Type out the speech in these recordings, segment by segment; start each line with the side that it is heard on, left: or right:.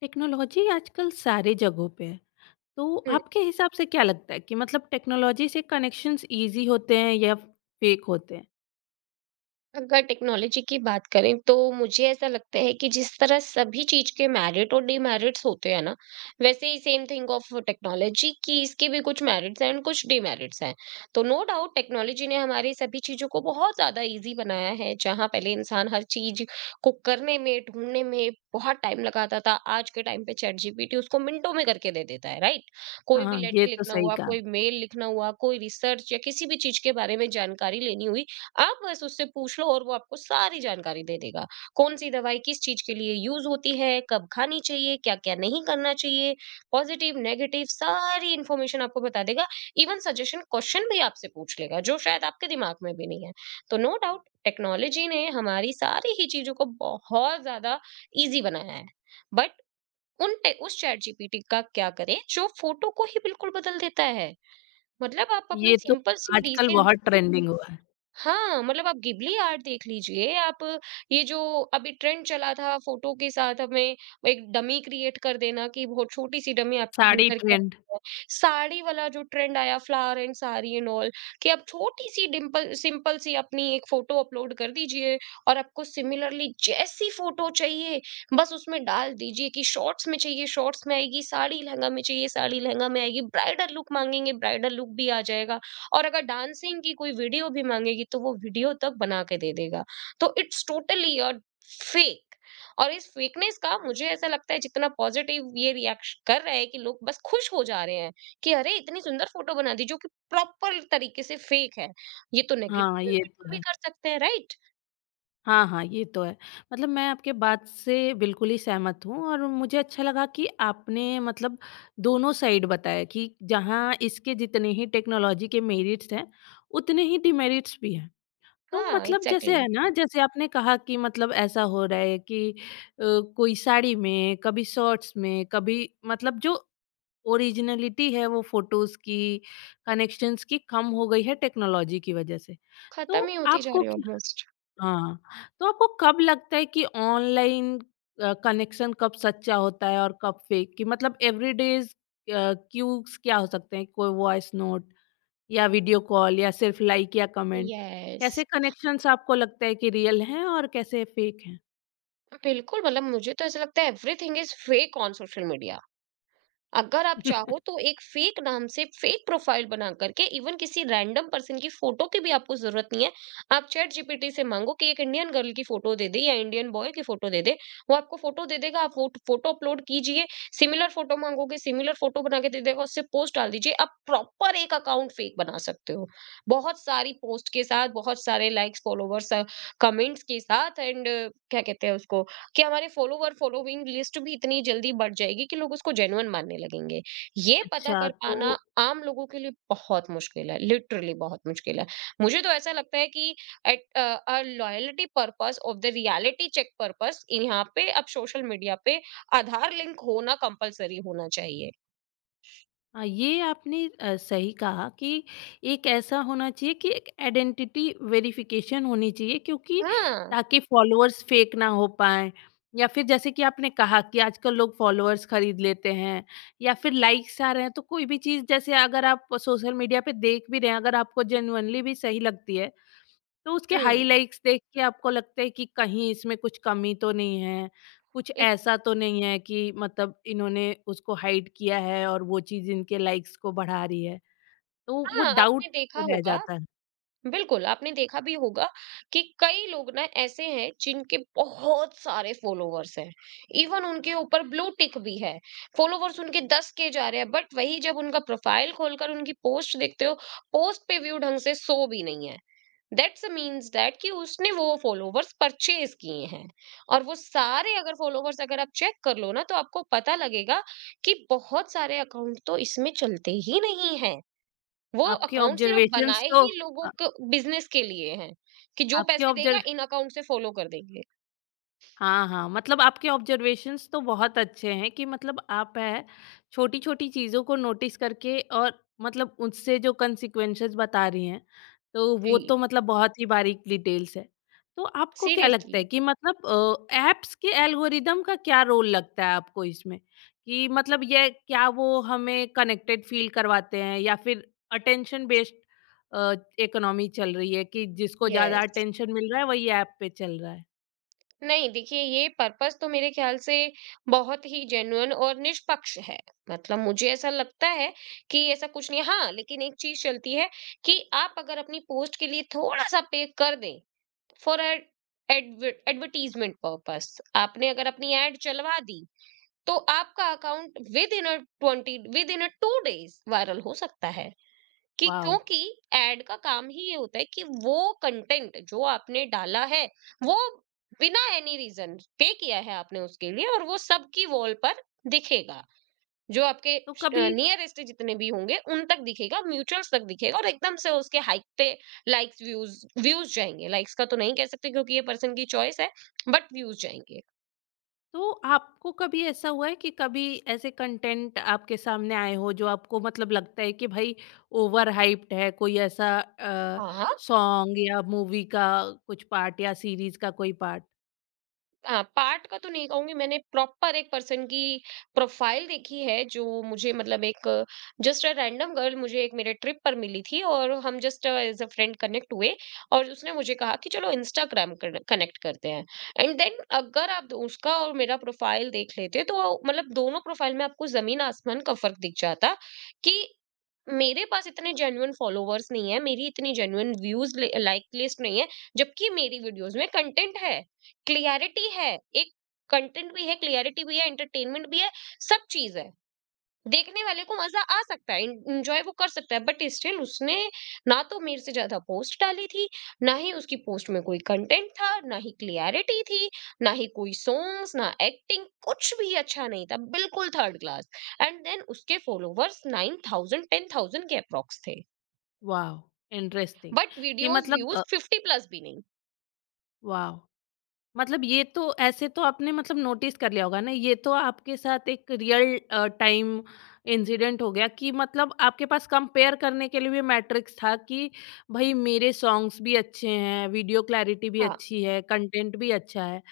left: Technology आजकल सारे जगहों पे है। तो
right: हुँ,
left: आपके हिसाब से क्या लगता है कि मतलब टेक्नोलॉजी से कनेक्शंस ईज़ी होते हैं या फेक होते हैं?
right: अगर टेक्नोलॉजी की बात करें तो मुझे ऐसा लगता है कि जिस तरह सभी चीज़ के मेरिट और डिमेरिट्स होते हैं ना, वैसे ही सेम थिंग ऑफ टेक्नोलॉजी कि इसके भी कुछ मेरिट्स हैं एंड कुछ डिमेरिट्स हैं। तो नो डाउट टेक्नोलॉजी ने हमारी सभी चीज़ों को बहुत ज़्यादा ईज़ी बनाया है, जहाँ पहले इंसान हर चीज़ को करने में, ढूँढने में बहुत टाइम लगाता था, आज के टाइम पे चैट जीपीटी उसको मिनटों में करके दे देता है, राइट? कोई भी
left: हाँ, ये
right: लेटर
left: तो
right: लिखना
left: सही
right: हुआ,
left: कहा।
right: कोई मेल लिखना हुआ, कोई रिसर्च या किसी भी चीज़ के बारे में जानकारी लेनी हुई, आप बस उससे पूछ लो और वो आपको सारी जानकारी दे देगा। कौन-सी दवाई किस चीज़ के लिए यूज़ होती है, कब खानी चाहिए, क्या-क्या नहीं करना चाहिए, पॉज़िटिव, नेगेटिव सारी इन्फॉर्मेशन आपको बता देगा। इवन सजेशन क्वेश्चन भी आपसे पूछ लेगा, जो शायद आपके दिमाग में भी नहीं है। तो नो डाउट टेक्नोलॉजी ने हमारी सारी ही चीज़ों को बहुत ज़्यादा ईज़ी बनाया है। बट उन टे उस चैट जीपीटी का क्या करें, जो फ़ोटो को ही बिल्कुल बदल देता है। मतलब आप अपनी
left: ये तो
right: सिंपल सी
left: आजकल
right: डिसेंट
left: बहुत ट्रेंडिंग हुआ है।
right: हाँ, मतलब आप गिबली आर्ट देख लीजिए, आप ये जो अभी ट्रेंड चला था फ़ोटो के साथ हमें एक डमी क्रिएट कर देना कि बहुत छोटी-सी डमी आपकी बन
left: साड़ी
right: कर के आई है।
left: ट्रेंड।
right: साड़ी वाला जो ट्रेंड आया flower and sari and all कि आप छोटी-सी डिंपल सिंपल सी अपनी एक फ़ोटो अपलोड कर दीजिए और आपको सिमिलरली जैसी फ़ोटो चाहिए, बस उसमें डाल दीजिए कि शॉर्ट्स में चाहिए शॉर्ट्स में आएगी, साड़ी लहंगा में चाहिए साड़ी लहंगा में आएगी, ब्राइडल लुक माँगेंगे ब्राइडल लुक भी आ जाएगा। और अगर डांसिंग की कोई वीडियो भी मांगेगी तो वो वीडियो तक बना के दे देगा। तो इट्स टोटली अ फेक। और इस फेकनेस का मुझे ऐसा लगता है जितना पॉजिटिव ये रिएक्शन कर रहा है कि लोग बस खुश हो जा रहे हैं कि अरे इतनी सुंदर फोटो बना दी जो कि प्रॉपर तरीके से फेक है। ये तो
left: हाँ,
right: नेगेटिव
left: ये तो
right: भी
left: है।
right: कर सकते हैं, राइट?
left: हाँ, हाँ, ये तो है। मतलब मैं आपके बात से बिल्कुल ही सहमत हूँ और मुझे अच्छा लगा कि आपने मतलब दोनों साइड बताया कि जहाँ इसके जितने ही टेक्नोलॉजी के मेरिट्स हैं, उतने ही डिमेरिट्स भी हैं। तो
right: हाँ,
left: मतलब
right: एग्जैक्टली
left: जैसे
right: exactly.
left: है ना, जैसे आपने कहा कि मतलब ऐसा हो रहा है कि कोई साड़ी में, कभी शॉर्ट्स में, कभी मतलब जो ओरिजिनलिटी है वो फोटोज़ की, कनेक्शंस की कम हो गई है टेक्नोलॉजी की वजह से।
right: खत्म ही
left: तो
right: होती जा
left: आपको
right: रही है
left: क्या
right: ऑलमोस्ट।
left: हाँ, तो आपको कब लगता है कि ऑनलाइन कनेक्शन कब सच्चा होता है और कब फेक? कि मतलब एवरीडेज़ क्यूज़ क्या हो सकते हैं? कोई वॉइस नोट या वीडियो कॉल या सिर्फ लाइक या कमेंट,
right: यस,
left: कैसे कनेक्शंस आपको लगता है कि रियल हैं और कैसे फेक हैं?
right: बिल्कुल, मतलब मुझे तो ऐसा लगता है everything is fake on social media. अगर आप चाहो तो एक फेक नाम से फेक प्रोफाइल बना करके इवन किसी रैंडम पर्सन की फोटो की भी आपको जरूरत नहीं है। आप चैट जीपीटी से मांगो कि एक इंडियन गर्ल की फोटो दे दे या इंडियन बॉय की फोटो दे दे, वो आपको फोटो दे देगा। आप वो फोटो अपलोड कीजिए, सिमिलर फोटो मांगोगे सिमिलर फोटो बना के दे देगा। उससे पोस्ट डाल दीजिए, आप प्रॉपर एक अकाउंट फेक बना सकते हो बहुत सारी पोस्ट के साथ, बहुत सारे लाइक्स, फॉलोवर्स, कमेंट्स के साथ। एंड क्या कहते हैं उसको कि हमारे फॉलोवर फॉलोइंग लिस्ट भी इतनी जल्दी बढ़ जाएगी कि लोग उसको जेन्युइन मानने लगेंगे। ये पता
left: अच्छा,
right: कर
left: तो
right: पाना आम लोगों के लिए बहुत मुश्किल है, लिटरली बहुत मुश्किल है। मुझे तो ऐसा लगता है कि at a loyalty purpose of the reality check purpose यहाँ पे अब सोशल मीडिया पे आधार लिंक होना कंपलसरी होना चाहिए।
left: ये आपने सही कहा कि एक ऐसा होना चाहिए कि एक आइडेंटिटी वेरिफिकेशन होनी चाहिए क्योंकि
right: हाँ।
left: ताकि फॉलोअर्स फेक ना हो पाएँ, या फिर जैसे कि आपने कहा कि आजकल लोग फॉलोअर्स खरीद लेते हैं या फिर लाइक्स आ रहे हैं, तो कोई भी चीज़ जैसे अगर आप सोशल मीडिया पे देख भी रहे हैं, अगर आपको जेनुइनली भी सही लगती है तो उसके
right: हम्म।
left: हाइलाइट्स देख के आपको लगता है कि कहीं इसमें कुछ कमी तो नहीं है, कुछ
right: एक-
left: ऐसा तो नहीं है कि मतलब इन्होंने उसको हाइड किया है और वो चीज़ इनके लाइक्स को बढ़ा रही है। तो वो
right: हाँ, आपने
left: डाउट
right: देखा
left: रह
right: होगा,
left: जाता है।
right: बिल्कुल आपने देखा भी होगा कि कई लोग ना ऐसे हैं जिनके बहुत सारे फॉलोवर्स हैं, इवन उनके ऊपर ब्लू टिक भी है, फॉलोवर्स उनके दस के जा रहे हैं, बट वही जब उनका प्रोफाइल खोलकर उनकी पोस्ट देखते हो पोस्ट पे व्यू ढंग से सो भी नहीं है। दैट्स मीन्स दैट कि उसने वो फॉलोवर्स परचेज किए हैं। और वो सारे अगर फॉलोवर्स अगर आप चेक कर लो ना तो आपको पता लगेगा कि बहुत सारे अकाउंट तो इसमें चलते ही नहीं है। वो
left: आपके
right: अकाउंट सिर्फ
left: ऑब्जर्वेशंस
right: बनाए
left: तो
right: ही लोगों
left: अ,
right: को बिजनेस के लिए हैं कि जो
left: आपके
right: पैसे
left: ऑब्जर
right: देगा इन अकाउंट से फॉलो कर देंगे।
left: हाँ, हाँ, मतलब आपके ऑब्जर्वेशंस तो बहुत अच्छे हैं कि मतलब आप है छोटी-छोटी चीज़ों को नोटिस करके, और मतलब उससे जो कॉन्सिक्वेंसेस बता रही हैं, तो वो
right: जी।
left: तो मतलब बहुत ही बारीक डिटेल्स है। तो आपको क्या लगता
right: सीरियसली।
left: है कि मतलब ऐप्स के एल्गोरिदम का क्या रोल लगता है आपको इसमें? कि मतलब ये क्या वो हमें कनेक्टेड फील करवाते हैं या फिर अटेंशन बेस्ड अ, इकोनॉमी चल रही है कि जिसको ज़्यादा
right: यस।
left: अटेंशन मिल रहा है वही ऐप पे चल रहा है?
right: नहीं, देखिए ये पर्पस तो मेरे ख्याल से बहुत ही जेन्युइन और निष्पक्ष है। मतलब मुझे ऐसा लगता है कि ऐसा कुछ नहीं है। हाँ, लेकिन एक चीज चलती है कि आप अगर अपनी पोस्ट के लिए थोड़ा सा पे कर दें फॉर एडवर्टीजमेंट पर्पस, आपने अगर अपनी एड चलवा दी तो आपका account within a twenty within a two days viral हो सकता है। कि
left: वॉव!
right: क्योंकि एड का काम ही ये होता है कि वो कंटेंट जो आपने डाला है वो बिना एनी रीजन पे किया है आपने उसके लिए और वो सबकी वॉल पर दिखेगा, जो
left: तो कभी
right: आपके नियरेस्ट जितने भी होंगे उन तक दिखेगा, म्यूचुअल्स तक दिखेगा और एकदम से उसके हाइक पे लाइक्स, व्यूज व्यूज जाएंगे। लाइक्स का तो नहीं कह सकते क्योंकि ये पर्सन की चॉइस है, बट व्यूज जाएंगे।
left: तो आपको कभी ऐसा हुआ है कि कभी ऐसे कंटेंट आपके सामने आए हो जो आपको मतलब लगता है कि भाई ओवर हाइप्ड है, कोई ऐसा
right: हाँ,
left: सॉन्ग या मूवी का कुछ पार्ट या सीरीज का कोई पार्ट।
right: अ, पार्ट का तो नहीं कहूँगी, मैंने प्रॉपर एक पर्सन की प्रोफाइल देखी है जो मुझे मतलब एक जस्ट अ रैंडम गर्ल मुझे एक मेरे ट्रिप पर मिली थी और हम just as a friend connect हुए और उसने मुझे कहा कि चलो इंस्टाग्राम कनेक्ट करते हैं। एंड देन अगर आप दो- उसका और मेरा प्रोफाइल देख लेते तो मतलब दोनों प्रोफाइल में आपको जमीन आसमान का फर्क दिख जाता कि मेरे पास इतने जेन्युइन फॉलोवर्स नहीं है, मेरी इतनी जेन्युइन व्यूज लाइक लिस्ट नहीं है, जबकि मेरी वीडियोस में कंटेंट है, क्लियरिटी है, एक कंटेंट भी है, क्लियरिटी भी है, एंटरटेनमेंट भी है, सब चीज है, देखने वाले को मजा आ सकता है, इंजॉय वो कर सकता है, बट स्टिल उसने ना तो मेरे से ज्यादा पोस्ट डाली थी, ना ही उसकी पोस्ट में कोई कंटेंट था, ना ही क्लियरिटी थी, ना ही कोई सॉन्ग्स, ना एक्टिंग, कुछ भी अच्छा नहीं था, बिल्कुल थर्ड क्लास। एंड देन उसके followers nine thousand ten thousand के अप्रॉक्स थे,
left: वाह, इंटरेस्टिंग।
right: बट
left: कि
right: वीडियोस व्यूज
left: मतलब,
right: फिफ्टी प्लस भी नहीं।
left: वाह, मतलब ये तो ऐसे तो आपने मतलब नोटिस कर लिया होगा ना, ये तो आपके साथ एक रियल टाइम इंसिडेंट हो गया कि मतलब आपके पास कंपेयर करने के लिए भी मैट्रिक्स था कि भाई मेरे सॉन्ग्स भी अच्छे हैं, वीडियो क्लैरिटी भी
right: हाँ,
left: अच्छी है, कंटेंट भी अच्छा है।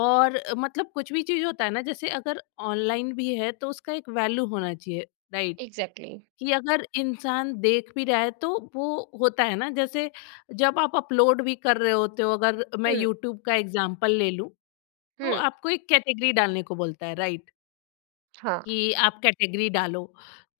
left: और मतलब कुछ भी चीज़ होता है ना, जैसे अगर ऑनलाइन भी है तो उसका एक वैल्यू होना चाहिए, राइट?
right: एग्जैक्टली।
left: कि अगर इंसान देख भी रहा है तो वो होता है ना जैसे जब आप अपलोड भी कर रहे होते हो, अगर मैं
right: हम्म।
left: यूट्यूब का एग्जांपल ले लूं तो
right: हम्म।
left: आपको एक कैटेगरी डालने को बोलता है, राइट?
right: हाँ।
left: कि आप कैटेगरी डालो।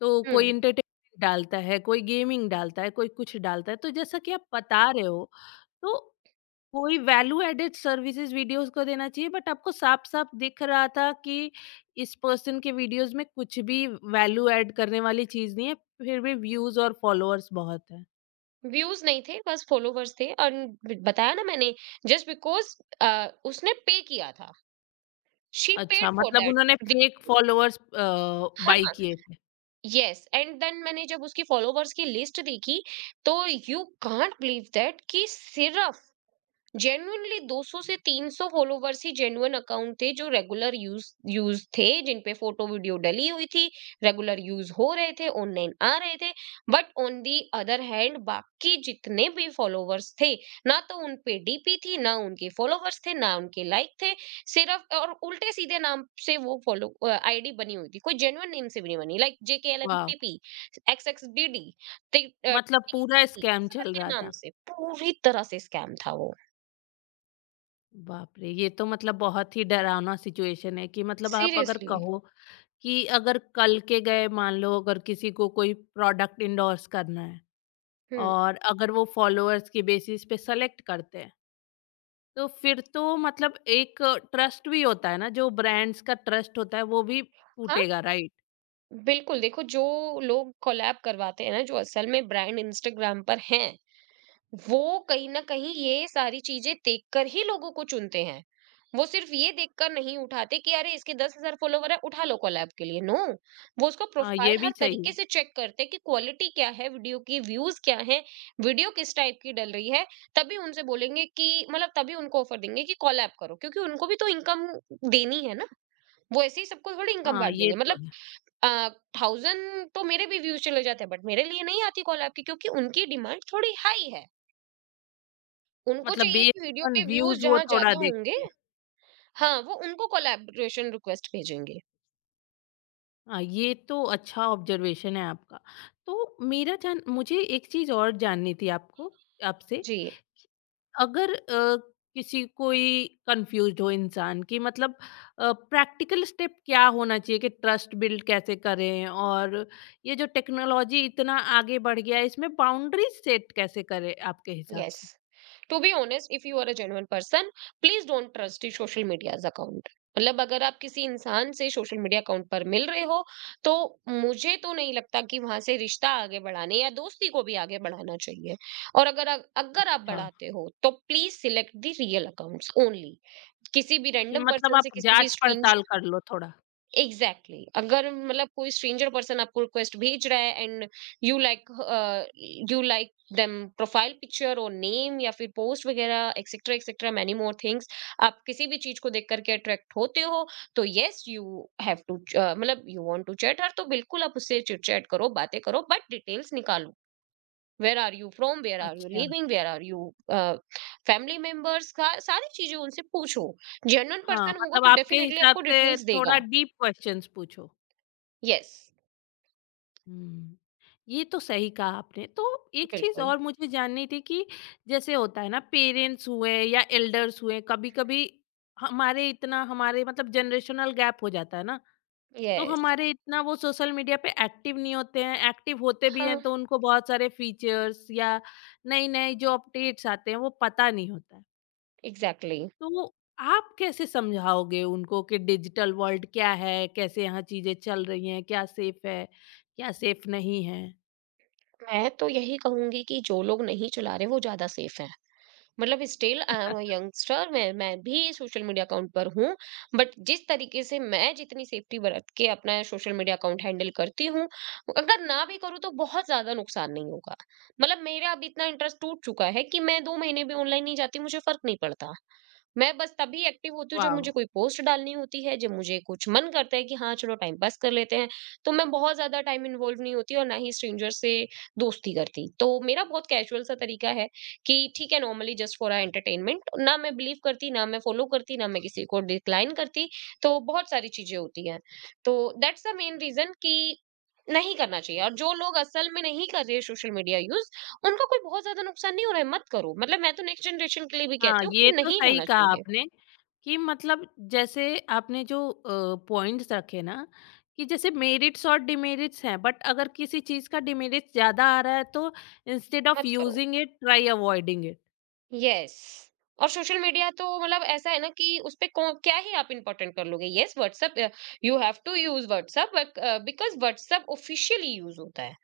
left: तो कोई
right: हम्म।
left: एंटरटेनमेंट डालता है, कोई गेमिंग डालता है, कोई कुछ डालता है। तो जैसा कि आप बता रहे हो, तो कोई वैल्यू एडेड सर्विसेज़ वीडियोज़ को देना चाहिए, बट आपको साफ-साफ दिख रहा था कि इस पर्सन के वीडियोज़ में कुछ भी वैल्यू ऐड करने वाली चीज़ नहीं है, फिर भी व्यूज़ और फॉलोअर्स बहुत हैं।
right: व्यूज नहीं थे, बस फॉलोवर्स थे। बताया ना मैंने, जस्ट बिकॉज उसने पे किया था, शी पेड
left: अच्छा,
right: फॉर
left: मतलब
right: दैट।
left: उन्होंने फेक फॉलोअर्स बाय
right: हाँ,
left: किए थे।
right: यस। एंड देन मैंने जब उसकी फॉलोवर्स की लिस्ट देखी तो यू कांट बिलीव दैट कि सिर्फ जेन्युइनली 200 से 300 फॉलोवर्स ही जेन्युइन अकाउंट थे, जो रेगुलर यूज यूज थे, जिन पे फोटो वीडियो डली हुई थी, रेगुलर यूज हो रहे थे, ऑनलाइन आ रहे थे। But on the other hand बाकी जितने भी फॉलोवर्स थे, ना तो उन पे डीपी थी, ना उनके फॉलोवर्स थे, ना उनके लाइक थे, सिर्फ और उल्टे सीधे नाम से वो फॉलो आईडी बनी हुई थी, कोई जेन्युइन नेम से भी नहीं बनी, लाइक जेके एल एम
left: वाह!
right: P P X X D D
left: मतलब पूरा स्कैम चल रहा
right: नाम
left: था।
right: से। पूरी तरह से स्कैम था वो।
left: बाप रे! ये तो मतलब बहुत ही डरावना सिचुएशन है कि मतलब आप अगर
right: सीरियसली।
left: कहो कि अगर कल के गए मान लो अगर किसी को कोई प्रोडक्ट इंडोर्स करना है
right: हुँ।
left: और अगर वो फॉलोअर्स की बेसिस पे सेलेक्ट करते हैं, तो फिर तो मतलब एक ट्रस्ट भी होता है ना, जो ब्रांड्स का ट्रस्ट होता है वो भी
right: हाँ,
left: टूटेगा, राइट?
right: बिल्कुल, देखो जो लोग कोलैब करवाते हैं ना, जो असल में ब्रांड इंस्टाग्राम पर हैं, वो कहीं न कहीं ये सारी चीज़ें देखकर ही लोगों को चुनते हैं। वो सिर्फ़ ये देखकर नहीं उठाते कि अरे इसके 10,000 फ़ॉलोवर है, उठा लो कोलैब के लिए, नो। वो उसका
left: हाँ,
right: प्रोफ़ाइल
left: ये भी
right: हर
left: सही
right: तरीके
left: है।
right: से चेक करते हैं कि क्वालिटी क्या है वीडियो की, व्यूज़ क्या हैं, वीडियो किस टाइप की डल रही है, तभी उनसे बोलेंगे कि मतलब तभी उनको ऑफ़र देंगे कि कोलैब करो, क्योंकि उनको भी तो इनकम देनी है ना। वो ऐसे ही सबको थोड़ी इनकम
left: हाँ,
right: बाँट
left: ये
right: देंगे
left: तो
right: मतलब।
left: है।
right: अ, 1000 तो मेरे भी व्यूज़ चले जाते हैं, बट मेरे लिए नहीं आती कॉल आपकी क्योंकि उनकी डिमांड थोड़ी हाई है। उनको
left: मतलब
right: चाहिए कि वीडियो
left: बेस्ड ऑन
right: पे व्यूज़
left: व्यूज़ वो
right: जहाँ
left: थोड़ा
right: ज़्यादा होंगे,
left: देखते हैं।
right: हाँ, वो उनको कोलैबोरेशन रिक्वेस्ट भेजेंगे।
left: हाँ, ये तो अच्छा ऑब्जर्वेशन है आपका। तो मेरा जान मुझे एक चीज़ और जाननी थी आपको आपसे
right: जी,
left: कि अगर किसी कोई कन्फ्यूज़्ड हो इंसान कि मतलब प्रैक्टिकल स्टेप क्या होना चाहिए कि ट्रस्ट बिल्ड कैसे करें? और ये जो टेक्नोलॉज़ी इतना आगे बढ़ गया है, इसमें बाउंड्रीज़ सेट कैसे करें आपके हिसाब
right: यस।
left: से?
right: To be honest if you are a genuine person, please don't trust the social medias account. मतलब अगर आप किसी इंसान से सोशल मीडिया अकाउंट पर मिल रहे हो तो मुझे तो नहीं लगता कि वहां से रिश्ता आगे बढ़ाने या दोस्ती को भी आगे बढ़ाना चाहिए। और अगर आप
left: हाँ।
right: बढ़ाते हो तो please select the real accounts only, किसी भी
left: कि
right: रैंडम
left: मतलब
right: पर्सन से
left: आप
right: किसी भी
left: जाँच-पड़ताल
right: स्ट्रेंजर।
left: कर लो थोड़ा।
right: Exactly exactly. अगर मतलब कोई स्ट्रेंजर पर्सन आपको रिक्वेस्ट भेज रहा है and you like you like them profile picture और नेम या फिर पोस्ट वगैरह etcetera etcetera many more things, आप किसी भी चीज को देख करके अट्रैक्ट होते हो, तो यस यू हैव टू मतलब you want to chat her, तो बिल्कुल आप उससे चिट चैट करो, बातें करो, बट डिटेल्स निकालो, where are you from, where are you
left: अच्छा।
right: Living, where are you family members का सारी चीजें उनसे पूछो। जेन्युइन
left: हाँ,
right: पर्सन होगा
left: मतलब
right: तो
left: आपके
right: डेफिनेटली
left: हिसाब
right: आपको
left: से
right: डिटेल्स
left: थोड़ा
right: देगा।
left: डीप क्वेश्चन्स पूछो।
right: यस।
left: हुँ। ये तो सही कहा आपने। तो एक चीज़
right: बिल्कुल,
left: और मुझे जाननी थी कि जैसे होता है ना, पेरेंट्स हुए या एल्डर्स हुए, कभी-कभी हमारे मतलब जनरेशनल गैप हो जाता है ना, तो
right: यस।
left: हमारे इतना वो सोशल मीडिया पे एक्टिव नहीं होते हैं, एक्टिव होते भी
right: हाँ,
left: हैं तो उनको बहुत सारे फीचर्स या नई-नई जो अपडेट्स आते हैं वो पता नहीं होता है।
right: एग्ज़ैक्टली।
left: तो आप कैसे समझाओगे उनको कि डिजिटल वर्ल्ड क्या है? कैसे यहाँ चीज़ें चल रही हैं? क्या सेफ है, क्या सेफ नहीं है?
right: मैं तो यही कहूँगी कि जो लोग नहीं चला रहे वो ज़्यादा सेफ हैं। मतलब still I am a youngster, मैं भी सोशल मीडिया अकाउंट पर हूँ, बट जिस तरीके से मैं जितनी सेफ्टी बरत के अपना सोशल मीडिया अकाउंट हैंडल करती हूँ, अगर ना भी करूँ तो बहुत ज़्यादा नुकसान नहीं होगा। मतलब मेरा अब इतना इंटरेस्ट टूट चुका है कि मैं 2 महीने भी ऑनलाइन नहीं जाती, मुझे फ़र्क नहीं पड़ता। मैं बस तभी एक्टिव होती हूँ जब मुझे
left: वाव!
right: कोई पोस्ट डालनी होती है, जब मुझे कुछ मन करता है कि हाँ, चलो टाइम पास कर लेते हैं, तो मैं बहुत ज़्यादा टाइम इन्वॉल्व नहीं होती और ना ही स्ट्रेंजर से दोस्ती करती। तो मेरा बहुत कैजुअल सा तरीका है कि ठीक है, normally just for a entertainment ना मैं बिलीव करती, ना मैं फॉलो करती, ना मैं किसी को डिक्लाइन करती, तो बहुत सारी चीज़ें होती हैं। तो दैट्स द मेन रीज़न कि नहीं करना चाहिए और जो लोग असल में नहीं कर रहे हैं सोशल मीडिया यूज़, उनका कोई बहुत ज़्यादा नुकसान नहीं हो रहा है, मत करो। मतलब मैं तो नेक्स्ट जनरेशन के लिए भी
left: हाँ,
right: कहती हूँ
left: ये
right: कि
left: तो
right: नहीं
left: सही
right: होना
left: कहा
right: चाहिए,
left: आपने कि मतलब जैसे आपने जो पॉइंट्स रखे ना, कि जैसे मेरिट्स और डिमेरिट्स हैं, बट अगर किसी चीज़ का डिमेरिट्स ज़्यादा आ रहा है तो इंस्टेड ऑफ
right: मत करो।
left: Using it try avoiding it.
right: Yes. और सोशल मीडिया तो मतलब ऐसा है ना कि उसपे कौन क्या ही आप इम्पोर्टेंट कर लोगे? Yes, WhatsApp, you have to use WhatsApp but because WhatsApp officially use होता है।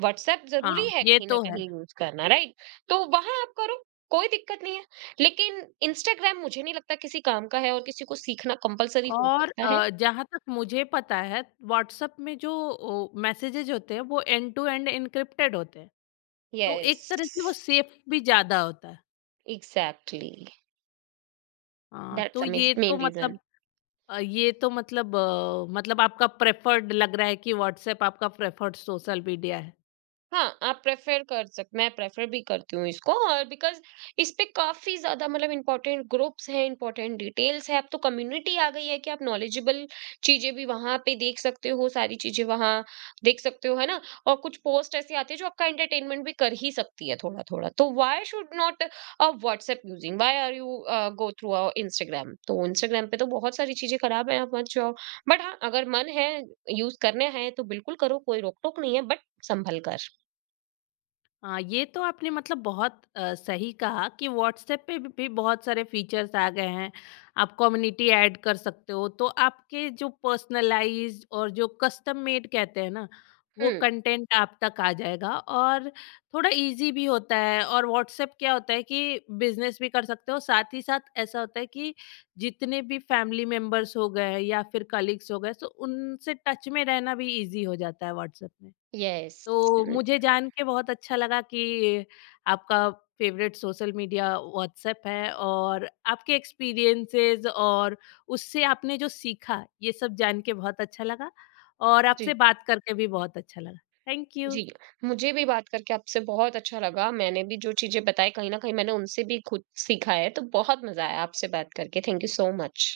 right: व्हाट्सएप ज़रूरी
left: हाँ,
right: है
left: ये
right: कहीं न
left: तो है।
right: कहीं यूज़ करना, राइट? तो वहाँ आप करो, कोई दिक्कत नहीं है। लेकिन इंस्टाग्राम मुझे नहीं लगता किसी काम का है और किसी को सीखना कंपल्सरी हो
left: और
right: सकता है।
left: जहाँ तक मुझे पता है व्हाट्सएप में जो मैसेजेज होते हैं वो एंड टू एंड एन्क्रिप्टेड होते हैं, तो
right: यस,
left: एक तरह से वो सेफ भी ज़्यादा होता है।
right: एग्ज़ैक्टली।
left: हाँ,
right: That's
left: तो
right: the mis
left: ये तो
right: main reason.
left: मतलब अ, ये तो मतलब अ, मतलब आपका प्रेफर्ड लग रहा है कि व्हाट्सएप आपका प्रेफर्ड सोशल मीडिया है।
right: हाँ, आप प्रेफ़र कर सक मैं प्रेफ़र भी करती हूँ इसको, और बिकॉज़ इस पे काफ़ी ज़्यादा मतलब इम्पोर्टेंट ग्रुप्स हैं, इम्पोर्टेंट डिटेल्स हैं, अब तो कम्युनिटी आ गई है कि आप नॉलेजेबल चीज़ें भी वहाँ पे देख सकते हो, सारी चीज़ें वहाँ देख सकते हो, है ना? और कुछ पोस्ट ऐसी आती है जो आपका एंटरटेनमेंट भी कर ही सकती है थोड़ा-थोड़ा। तो why should not WhatsApp using? Why are you go through Instagram? तो इंस्टाग्राम पे तो बहुत सारी चीज़ें खराब हैं, आप मत जाओ। बट हाँ, अगर मन है, यूज़ करने हैं, तो बिल्कुल करो, कोई रोक-टोक नहीं है, बट सँभल कर।
left: हाँ, ये तो आपने मतलब बहुत सही कहा कि व्हाट्सएप पे भी बहुत सारे फीचर्स आ गए हैं। आप कम्युनिटी ऐड कर सकते हो तो आपके जो पर्सनलाइज और जो कस्टम मेड कहते हैं ना, वो
right: हुँ,
left: कंटेंट आप तक आ जाएगा और थोड़ा इजी भी होता है, और व्हाट्सएप क्या होता है कि बिजनेस भी कर सकते हो, साथ ही साथ ऐसा होता है कि जितने भी फैमिली मेंबर्स हो गए या फिर कलीग्स हो गए, तो उनसे टच में रहना भी इजी हो जाता है व्हाट्सएप में।
right: यस।
left: तो
right: हुँ,
left: मुझे जान के बहुत अच्छा लगा कि आपका फ़ेवरेट सोशल मीडिया व्हाट्सएप है, और आपके एक्सपीरियंसेस और उससे आपने जो सीखा, ये सब जान के बहुत अच्छा लगा, और आपसे
right: जी,
left: बात करके भी बहुत अच्छा लगा। Thank you.
right: जी। मुझे भी बात करके आपसे बहुत अच्छा लगा। मैंने भी जो चीज़ें बताई, कहीं न कहीं मैंने उनसे भी खुद सीखा है, तो बहुत मज़ा आया आपसे बात करके। Thank you so much.